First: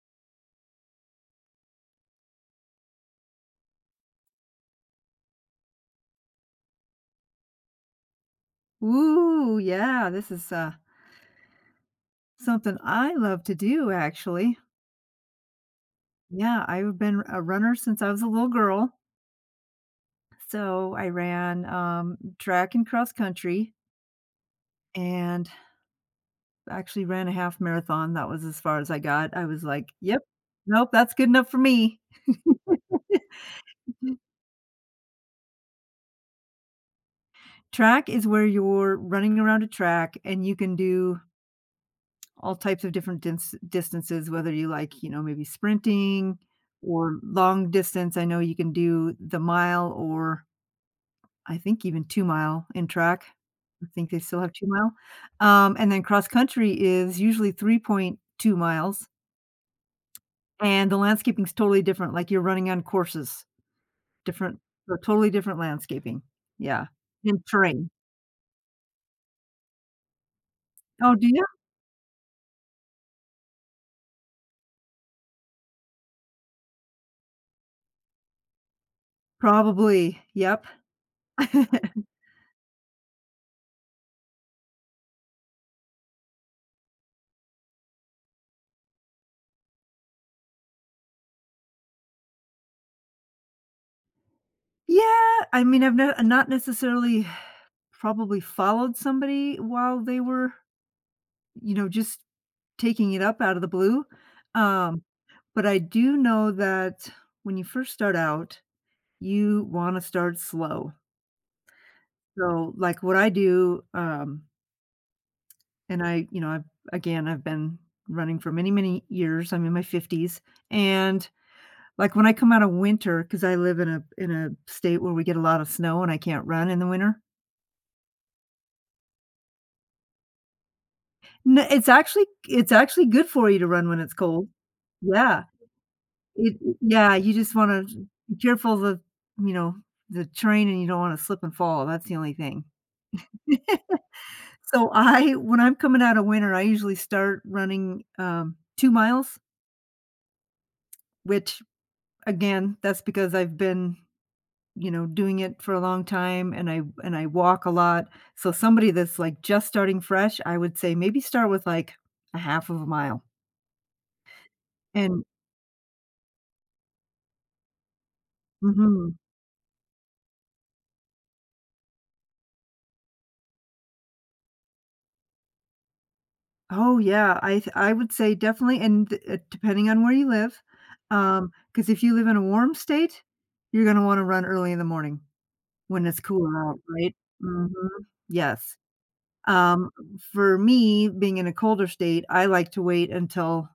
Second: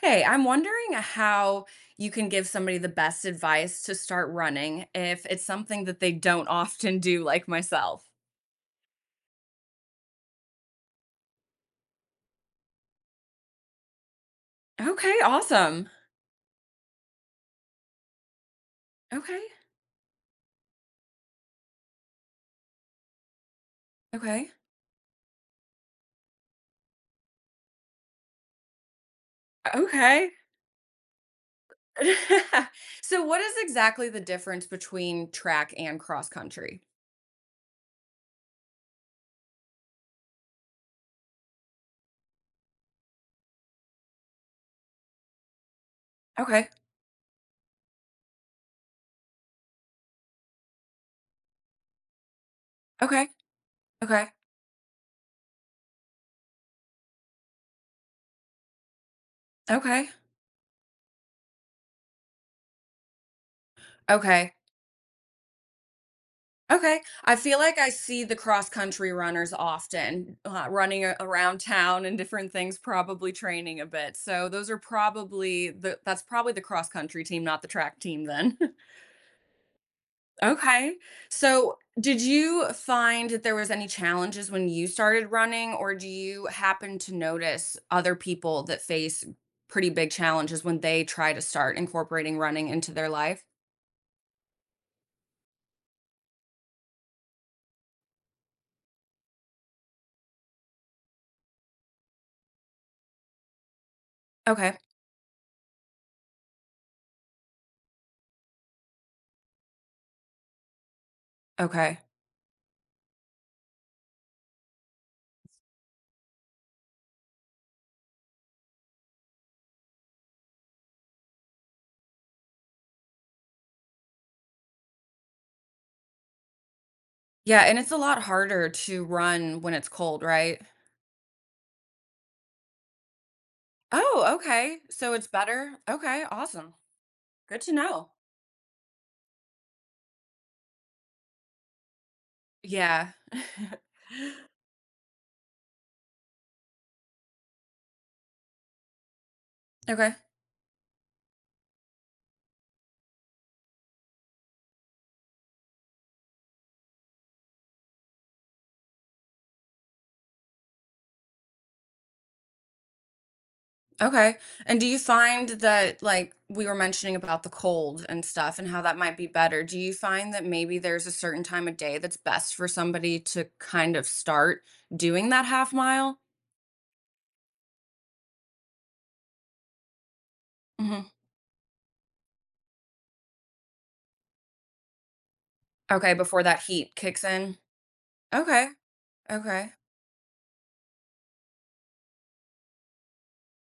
Hey, I'm wondering how you can give somebody the best advice to start running if it's something that they don't often do, like myself. Ooh, yeah, this is, something I love to do, actually. Okay, awesome. Yeah, I've been a runner since I was a little girl. Okay, So, I ran, track and cross country okay, and actually ran a half marathon. That was as far as I got. I was like, "Yep. okay. Nope, that's good enough for me." So, what is exactly the difference between track and cross country? Track is where you're running around a track, and you can do all types of different dins distances, whether you like, you know, maybe sprinting Okay, or long distance. I know you can do the mile or I think even 2 mile in track. okay, I think they okay, still have 2 mile. And then cross country is usually 3.2 miles, okay, and the landscaping's totally different, like you're running on courses, okay. different so totally different landscaping. Yeah, Okay. I and feel like I terrain. see the cross country runners often running Oh, do you? around town and different things, probably training a bit. So those are probably the that's probably the cross country team, not the track team then. Probably, yep. Okay. So did you find that there was any challenges when you started running or do you happen to notice other people that face pretty big challenges when they try to start incorporating running into their life? Yeah, I mean, I've not not necessarily. Probably followed somebody while they were, you know, just taking it up out of the blue, Okay. um, but I do know that when you first start out, you wanna start slow. Okay. So, like, what I do, and I you know, I've I've been running for many, many years. I'm in my 50s, and, like, when I come out of winter, because I live in a state where we get a lot of snow and I can't run in the winter. Yeah, and it's a lot harder to run when it's cold, right? No, it's actually good for you to run when it's Oh, cold. okay. So it's Yeah. better? Okay, It awesome. Yeah, you just Good to wanna know. be careful of, you know, the terrain, and you don't wanna slip and fall. That's the only thing. Yeah. So I when I'm coming out of winter, I usually start running, 2 miles, Okay. which again, that's because I've been, you know, doing it for a long time, and I walk a lot. So somebody that's, like, just starting fresh, I would say maybe start with, like, a half of a mile Okay. And do you and find that, like, we were mentioning about the cold and stuff and how that mhm. might be better? Do you find that maybe there's a certain time of day that's best for somebody to kind of start doing that half mile? Oh, yeah, I would say definitely, and d depending on where you live, Mhm. Because if you live in a warm state, you're gonna wanna run early in the morning when Okay, it's before that cooler out, heat right? kicks in? Mhm, Okay. yes. Okay. Um, for me, being in a colder state, I like to wait until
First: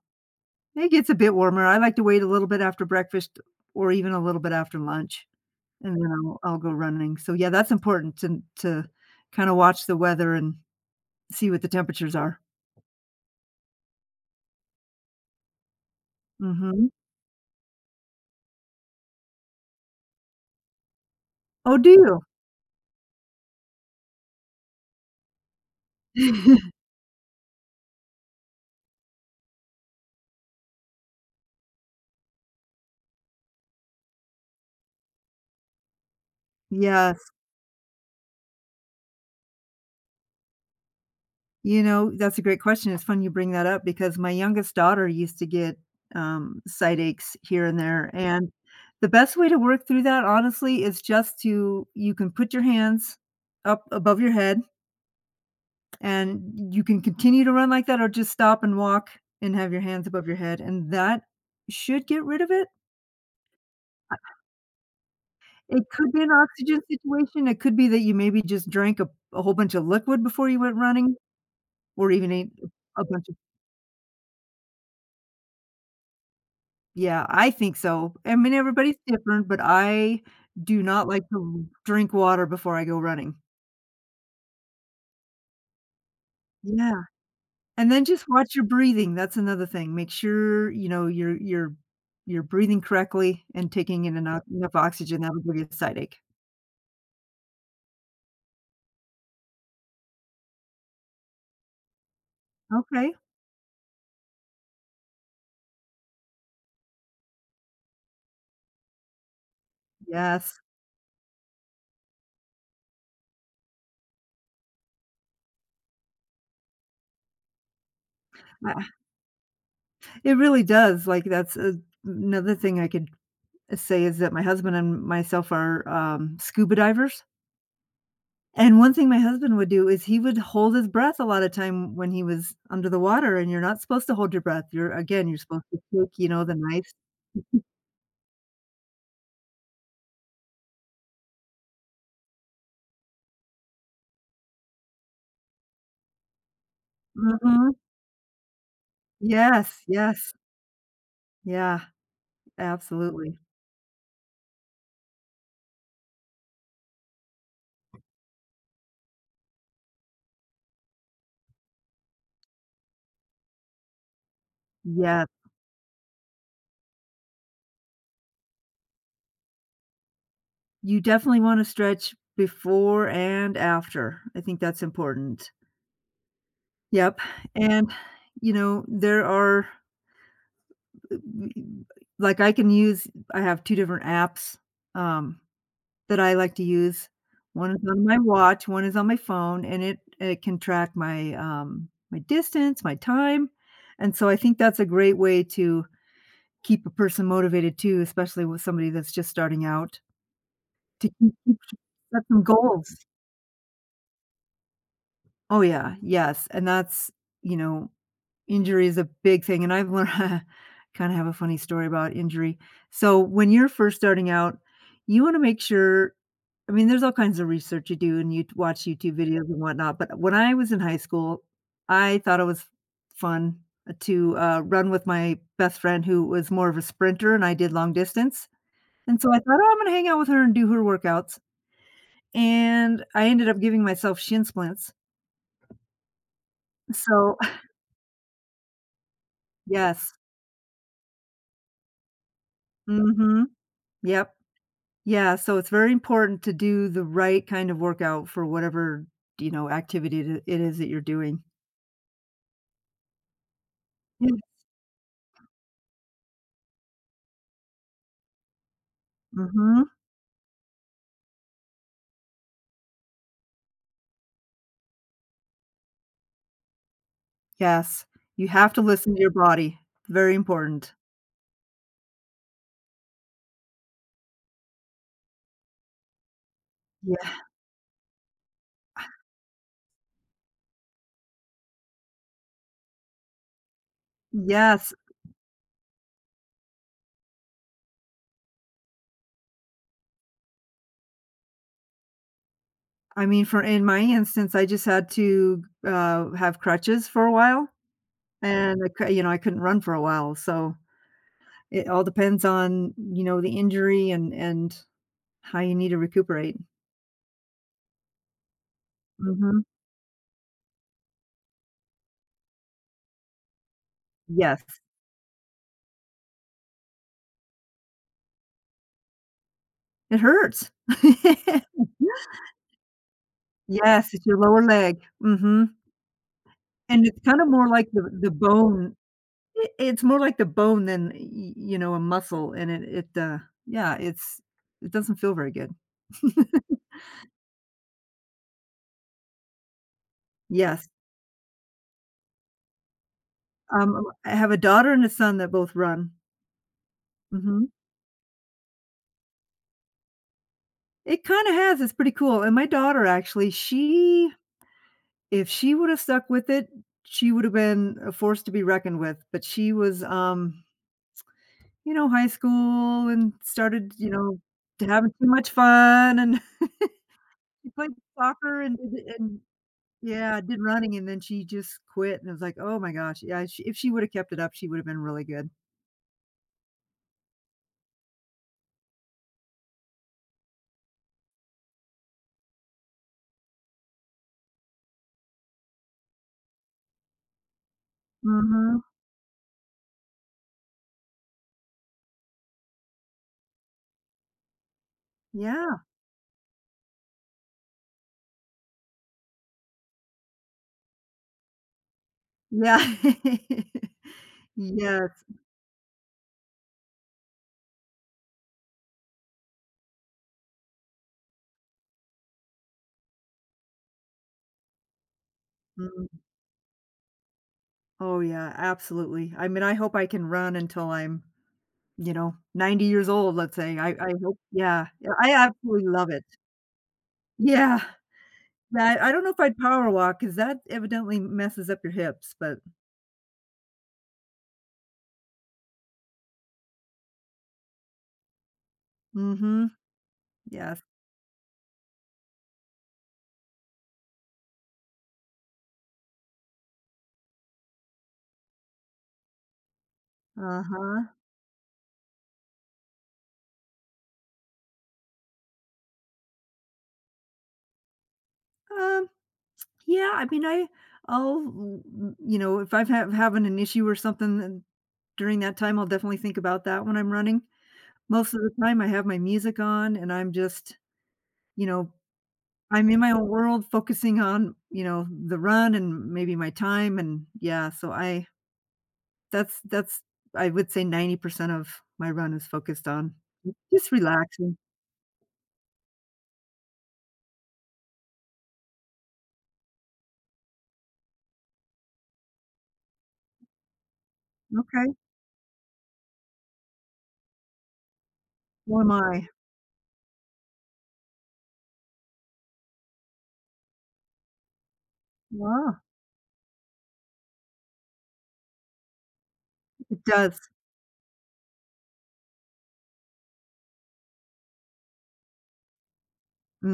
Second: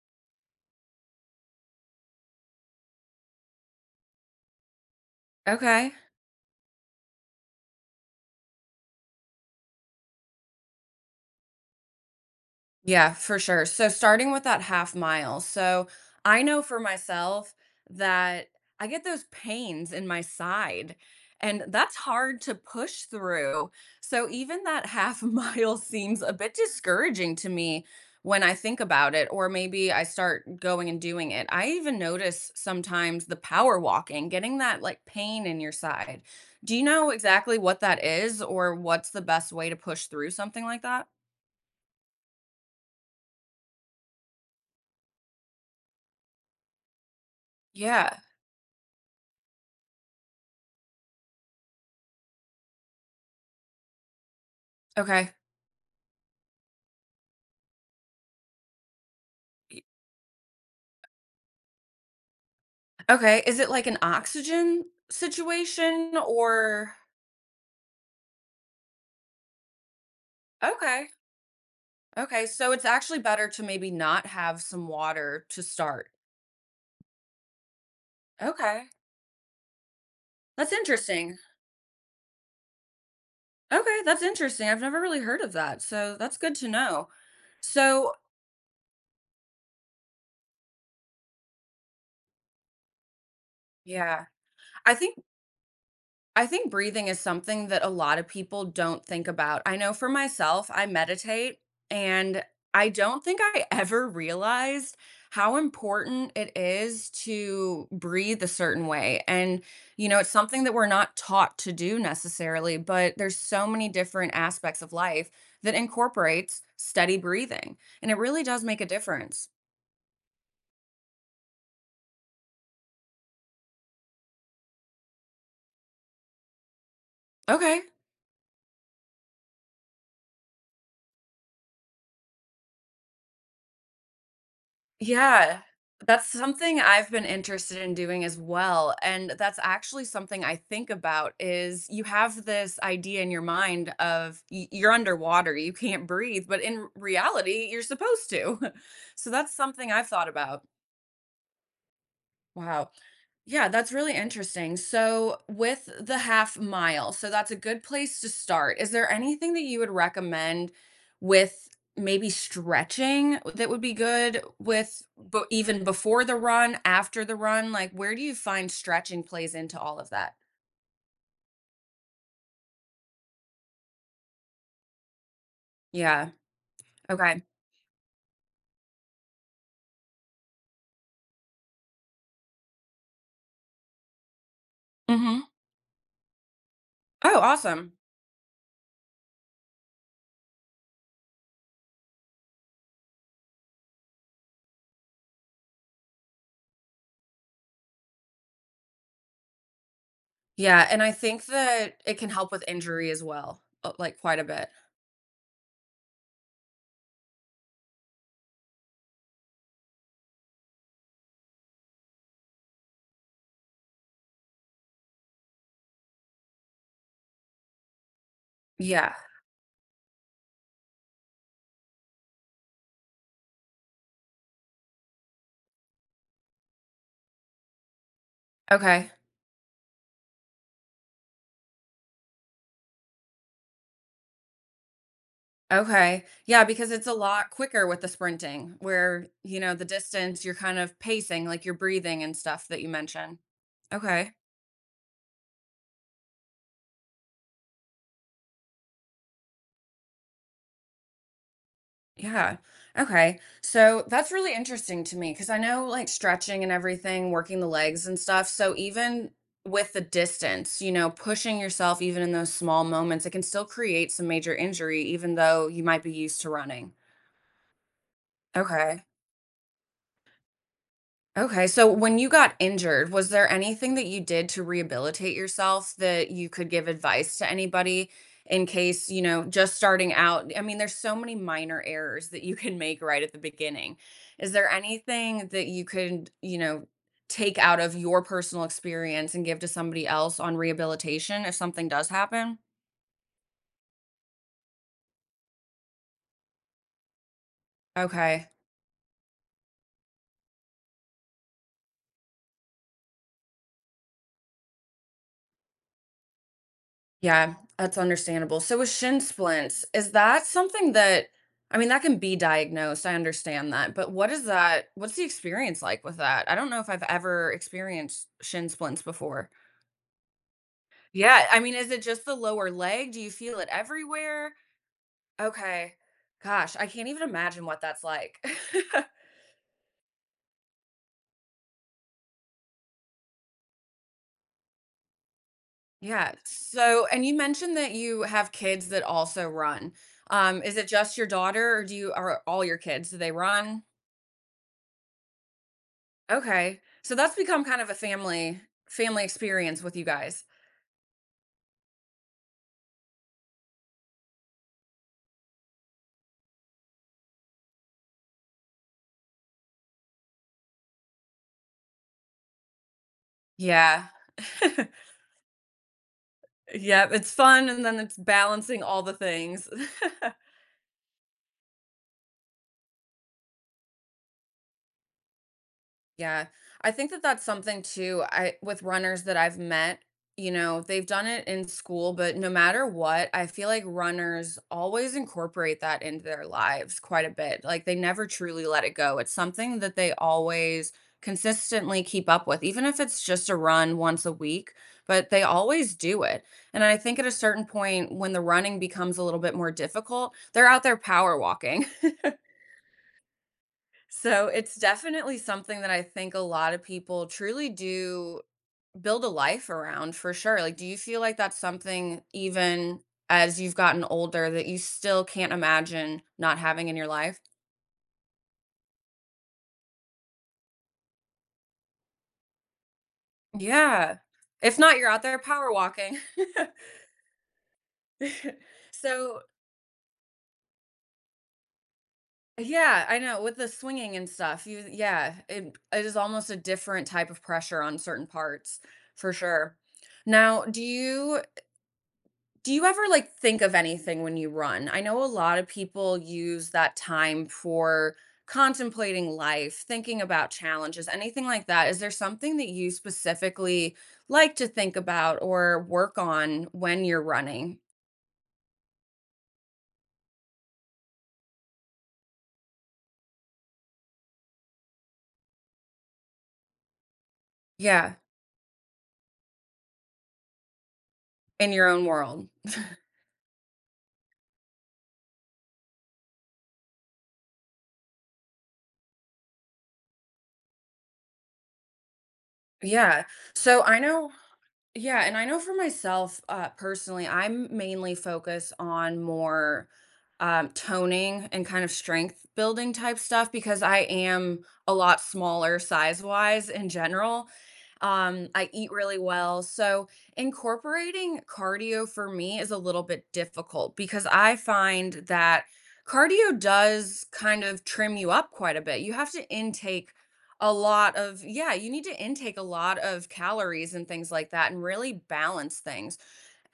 it gets a bit warmer. I like to wait a little bit after breakfast or even a little bit after lunch, Okay. and then I'll go running. So, yeah, that's important to kinda watch the weather and see what the temperatures are. Yeah, for sure. So starting with that half mile. So I know for Mhm. myself that I get those pains in my side, and Oh, do that's you? hard to push through. So even that half mile seems a bit discouraging to me when I think about it, or maybe I start going and doing it. I even notice sometimes the power walking, getting that like pain in your side. Do you know Yes. exactly what that is or what's the best way to push through something like that? You know, that's a great question. It's fun you bring that up because my youngest daughter used to get, side aches here and there, Yeah. and the best way to work through that, honestly, is just to you can put your hands up above your head, Okay. and you can continue to run like that or just stop and walk and have E your hands above your head, and that should get rid of it. Okay, is it like an oxygen It could situation be an oxygen or situation. It could be that you maybe just drank a whole bunch of liquid before you went okay, running or even okay, ate so it's a actually bunch of. better to maybe not have some water to start. Yeah, I think so. I mean, Okay, everybody's different, but I that's do not like interesting. to drink water before I go running. Okay, that's interesting, I've never really heard of that, so that's good to Yeah, know. and then So just watch your breathing, that's another thing. Make sure, you know, you're breathing correctly and taking in yeah, enough I think oxygen. That'll give you a side ache. I think breathing is something that a lot of people don't think about. I know for myself, I meditate, and I Okay. don't think I ever realized how important it is to breathe a certain way. And, you know, it's Yes. something that we're not taught to do necessarily, but there's so many different aspects of life that incorporates steady breathing, and it really does Uh, make a difference. it really does. Like, that's a another thing I could say is that my husband and myself are, scuba divers. Okay. And one thing my husband would do is he would hold his breath a lot of time when he was under the water, and you're not supposed to hold your breath. You're again, you're Yeah. supposed to take, you That's know, the something nice I've been interested in doing as well, and that's actually something I think about is you have this idea in your mind of y you're underwater, you can't breathe, but in reality, mhm. you're supposed to. So that's Yes, something I've thought yes. about. Yeah, Wow. absolutely. Yeah, that's really interesting. So, with the half mile, so that's a good place to start. Is there anything that you would recommend with maybe stretching that would be good with Yeah. but even before the run, after the run? Like, where do you find stretching plays into all of that? You definitely wanna stretch before and after. I think that's important. Yeah. Yep, Okay. and, you know, there are I can use I have 2 different apps, hmm um, that I like to use. Oh, One is awesome. on my watch, one is on my phone, and it can track my, my distance, my time, and so I think that's a great way to keep a person motivated too, especially with somebody that's just starting out, Yeah. And to I think keep that it set can some help with goals. injury as well, like quite a bit. Oh yeah, yes, and that's, you know, injury is a big thing, and I've learned kinda have a funny story about injury. So, when you're first starting out, you wanna make sure, I mean, there's all kinds of research you do, and you watch Yeah. YouTube videos and whatnot, but when I was in high school, I thought it was fun to, run with my best friend who was more of a sprinter, and I did long distance, Okay. and so I thought, "Oh, I'm gonna hang out with her and do her workouts," and I ended up giving myself shin splints. Okay. Yeah, because it's a So lot quicker with the sprinting where, you know, the yes. distance, you're kind of pacing, like you're breathing and stuff that you mentioned. Mhm. Okay. Yep. Yeah, so it's very important to do the right kind of workout for whatever, you know, activity it is that you're doing. Yeah. Okay. So that's Yeah. really interesting to me because I know like stretching and everything, working the legs and stuff. So even Mhm. with the distance, you know, pushing yourself even in those small moments, it can still create some major injury, even though you might be used to running. Yes. You have to Okay. listen to your body. Very important. Okay, so when you got injured, was there anything that you did to rehabilitate yourself that you could give advice Yeah. to anybody in case, you know, just starting out? I mean, there's so many minor errors that you can make right at the beginning. Is there Yes. anything that you could, you know, take out of your personal experience and give to somebody else on rehabilitation if something does happen? I mean, for in my instance, I just had to, have crutches for a while, Okay. and I cou you know, I couldn't run for a while, so it all depends on, you know, the injury and how you need to recuperate. Yeah, that's understandable. So with shin Mhm. splints, is that something that I mean, that can be diagnosed. I understand that. But what is Yes. that? What's the experience like with that? I don't know if I've ever experienced shin splints before. It hurts. Yeah, I mean, is it just the lower leg? Do you feel it Yes, it's your everywhere? lower leg. Mhm. Okay. Gosh, I And can't it's even kinda imagine more what like that's the like. bone. I It's more like the bone than, y you know, a muscle, and it, uh, yeah, it's it doesn't feel very good. Yeah. So, and you mentioned that you have kids that also run. Is it Yes. just your daughter or do you are all your kids, do they run? I have a daughter and a son that both run. Okay. So that's become Mhm. kind of a family experience with you guys. It kinda has. It's pretty cool, and my daughter, actually, she if she woulda stuck with it, she would have been a force to be reckoned with, but she was, you know, high school and started, Yeah. you know, to having too much fun and Yeah, it's fun she and played then it's soccer and balancing all did the and things. yeah, did running, and then she just quit, and I was like, "Oh my gosh." Yeah, she if she would've kept it up, she would've been really good. Yeah. I think that that's something too. I with runners that I've met, you know, they've done it in school, but no matter what, I feel like runners always incorporate that into their lives quite a bit. Like they never truly Mhm. let it go. It's something that they always consistently keep up with, even if it's just a run once a week, but they Yeah. always do it. And I think at a certain point when the running becomes a little bit more difficult, they're out there power walking. Yeah. So it's Yes. definitely something that I think a lot of people truly do build a life around for sure. Like, do you feel like that's something even as you've gotten older that you still can't Mm. imagine not having in your life? Oh, yeah, absolutely. I mean, I hope I can run until I'm, you know, 90 years old, let's say. I Yeah. hope If yeah. not, you're Yeah, out I there power absolutely love walking. it. Yeah. Yeah, I don't know So, if I'd power walk because that evidently messes up your hips, but yeah, I know with the swinging and stuff, you, yeah, it is almost a different type of pressure on certain parts mm for mhm. sure. Now, Yes. Do you ever like think of anything when you run? I know a lot of people use that time for contemplating life, thinking about Uh-huh. challenges, anything like that. Is there something that you specifically like to think about or work on when you're running? Um, yeah, I mean, I'll w you know, if I've have having an issue or something, then during that time, I'll definitely think about that when I'm running. Yeah, Most of the time, I have my music on and I'm just, you in your know, own world. I'm in my own world focusing on, you know, the run and maybe my time and yeah, so I that's I would say 90% of my run is focused on Yeah. So just I know relaxing. Yeah, and I know for myself, personally, I'm mainly focused on more toning and kind of strength building type stuff because I am a Okay. lot smaller size wise in general. I So am eat really I. well. So incorporating cardio for me is a little bit difficult because I find that Wow, cardio does kind of trim you up quite a bit. You have to it intake does. a lot of yeah, you need to intake a lot of calories and things like that and really balance things.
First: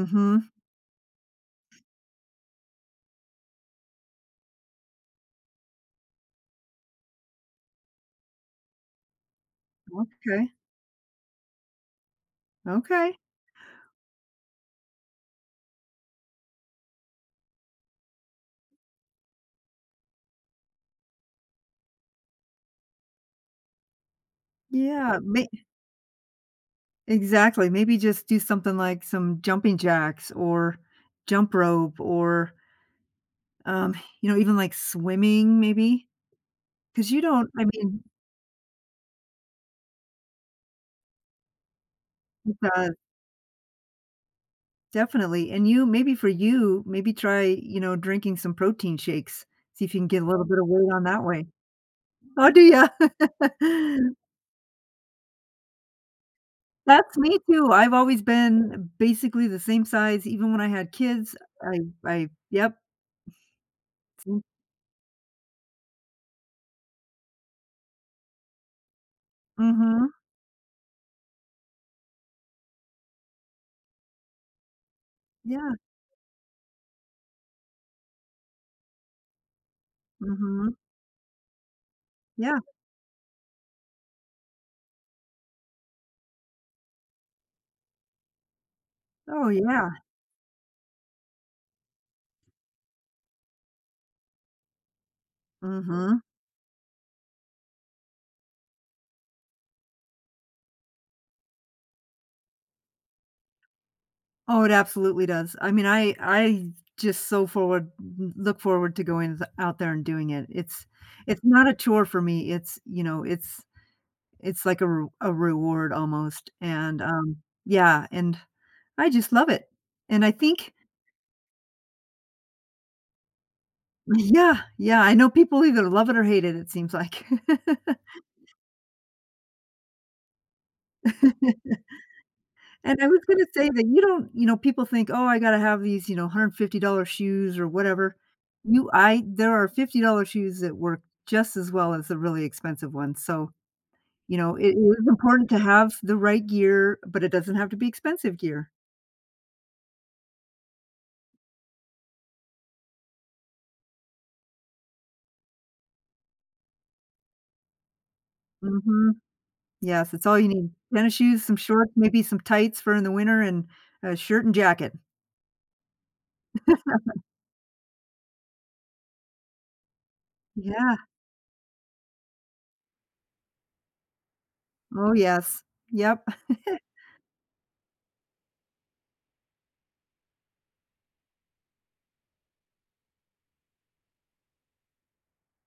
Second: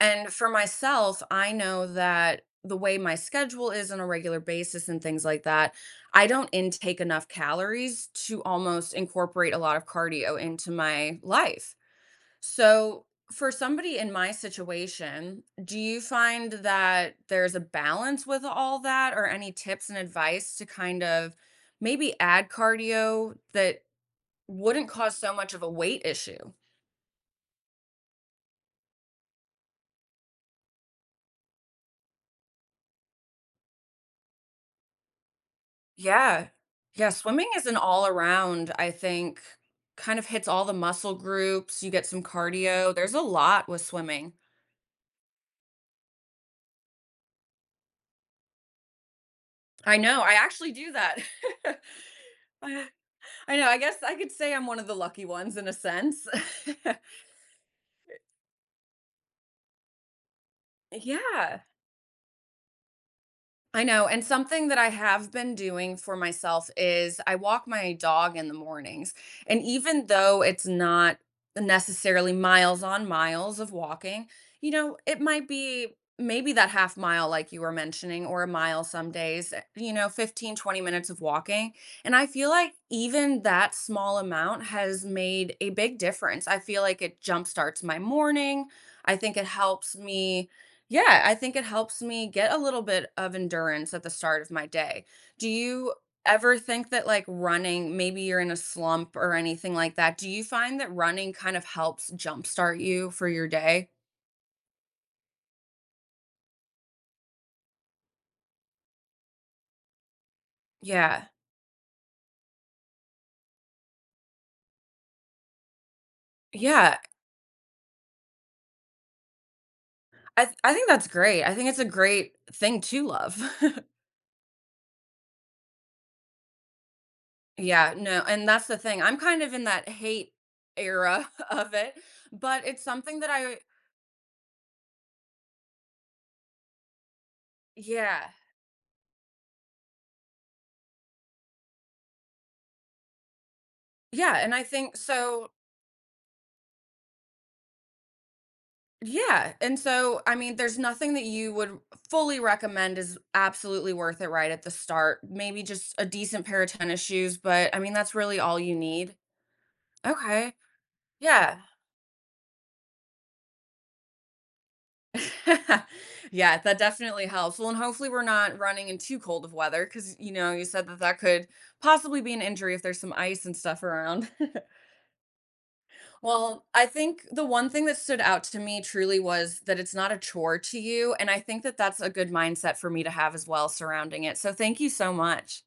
And for myself, I know that the way my schedule is on a regular basis and things like that, I don't intake enough calories to almost incorporate a lot of cardio Okay. into my life. So, Okay. for somebody in my situation, do you find that there's a balance with all that or any tips and advice to kind of maybe add cardio that wouldn't cause Yeah, so ma much of a weight issue. exactly, maybe just do something like some jumping jacks or jump rope or, um, you know, even, like, swimming. Maybe Yeah. Yeah, because you don't, swimming I is an mean, all around, I think, kind of hits all the muscle groups. You get some uh, cardio. There's a lot with swimming. definitely, and you maybe for you, maybe try, you know, drinking some protein shakes, see if I you can know. get a I little bit of actually do weight on that. that way. Oh, do I ya? I know. I guess I could say I'm one of the lucky ones in a sense. That's me too. I've always been basically the same size even when I had kids. Yeah. I I yep, I know, and something that I have been doing for myself is I walk my dog in the mornings. And even mhm, though it's not necessarily miles on miles of walking, you know, it might yeah, be maybe that half mile like you were mentioning or a mile some days, you know, fifteen mhm, twenty minutes of walking. And I feel yeah, like even that small amount has made a big difference. I feel like it jumpstarts my morning. I think it oh, yeah, helps me yeah, I think it helps me get a little bit of endurance at the start of my day. Do you mhm. ever think that like running, maybe you're in a slump or anything like that? Do you find that running kind of helps jumpstart you for your day? Oh, it absolutely does. I mean, I just so forward look forward to going th out there and doing it. Yeah. It's not a chore for me. It's, you know, it's a reward almost, Yeah. and, yeah, and I just love it, and I I think think that's great. I think it's a great thing to love. yeah, yeah, I know people either love it or hate it, it seems like. Yeah, no, and that's the thing. I'm kind of in that hate era of it, but it's And I something was that gonna I, say that you don't, you know, people think, "Oh, I gotta have these, you know, $150 shoes or whatever." yeah, You I There are $50 shoes that work just as well as the really expensive ones, so, yeah, you and know, I it think is so. important to have the right gear, but it doesn't have to be expensive gear. Yeah, and so, I mean, there's nothing that you would fully recommend is absolutely worth it right at the start. Maybe just a decent pair of tennis shoes, but I mean, that's really all you need. Mhm. Yes, it's all you Okay. need. Tennis shoes, some Yeah. shorts, maybe some tights for in the winter, and a shirt and jacket. Yeah, that definitely helps. Well, and hopefully we're not running in too cold of weather because you know, you said Yeah. that that could possibly be an injury if there's some ice and stuff around. Oh, yes. Yep. Well, I think the one thing that stood out to me truly was that it's not a chore to you, and I think that that's a good mindset for me to have as well surrounding it, so thank you so much.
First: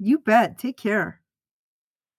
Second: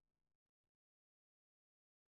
You bet. Take care.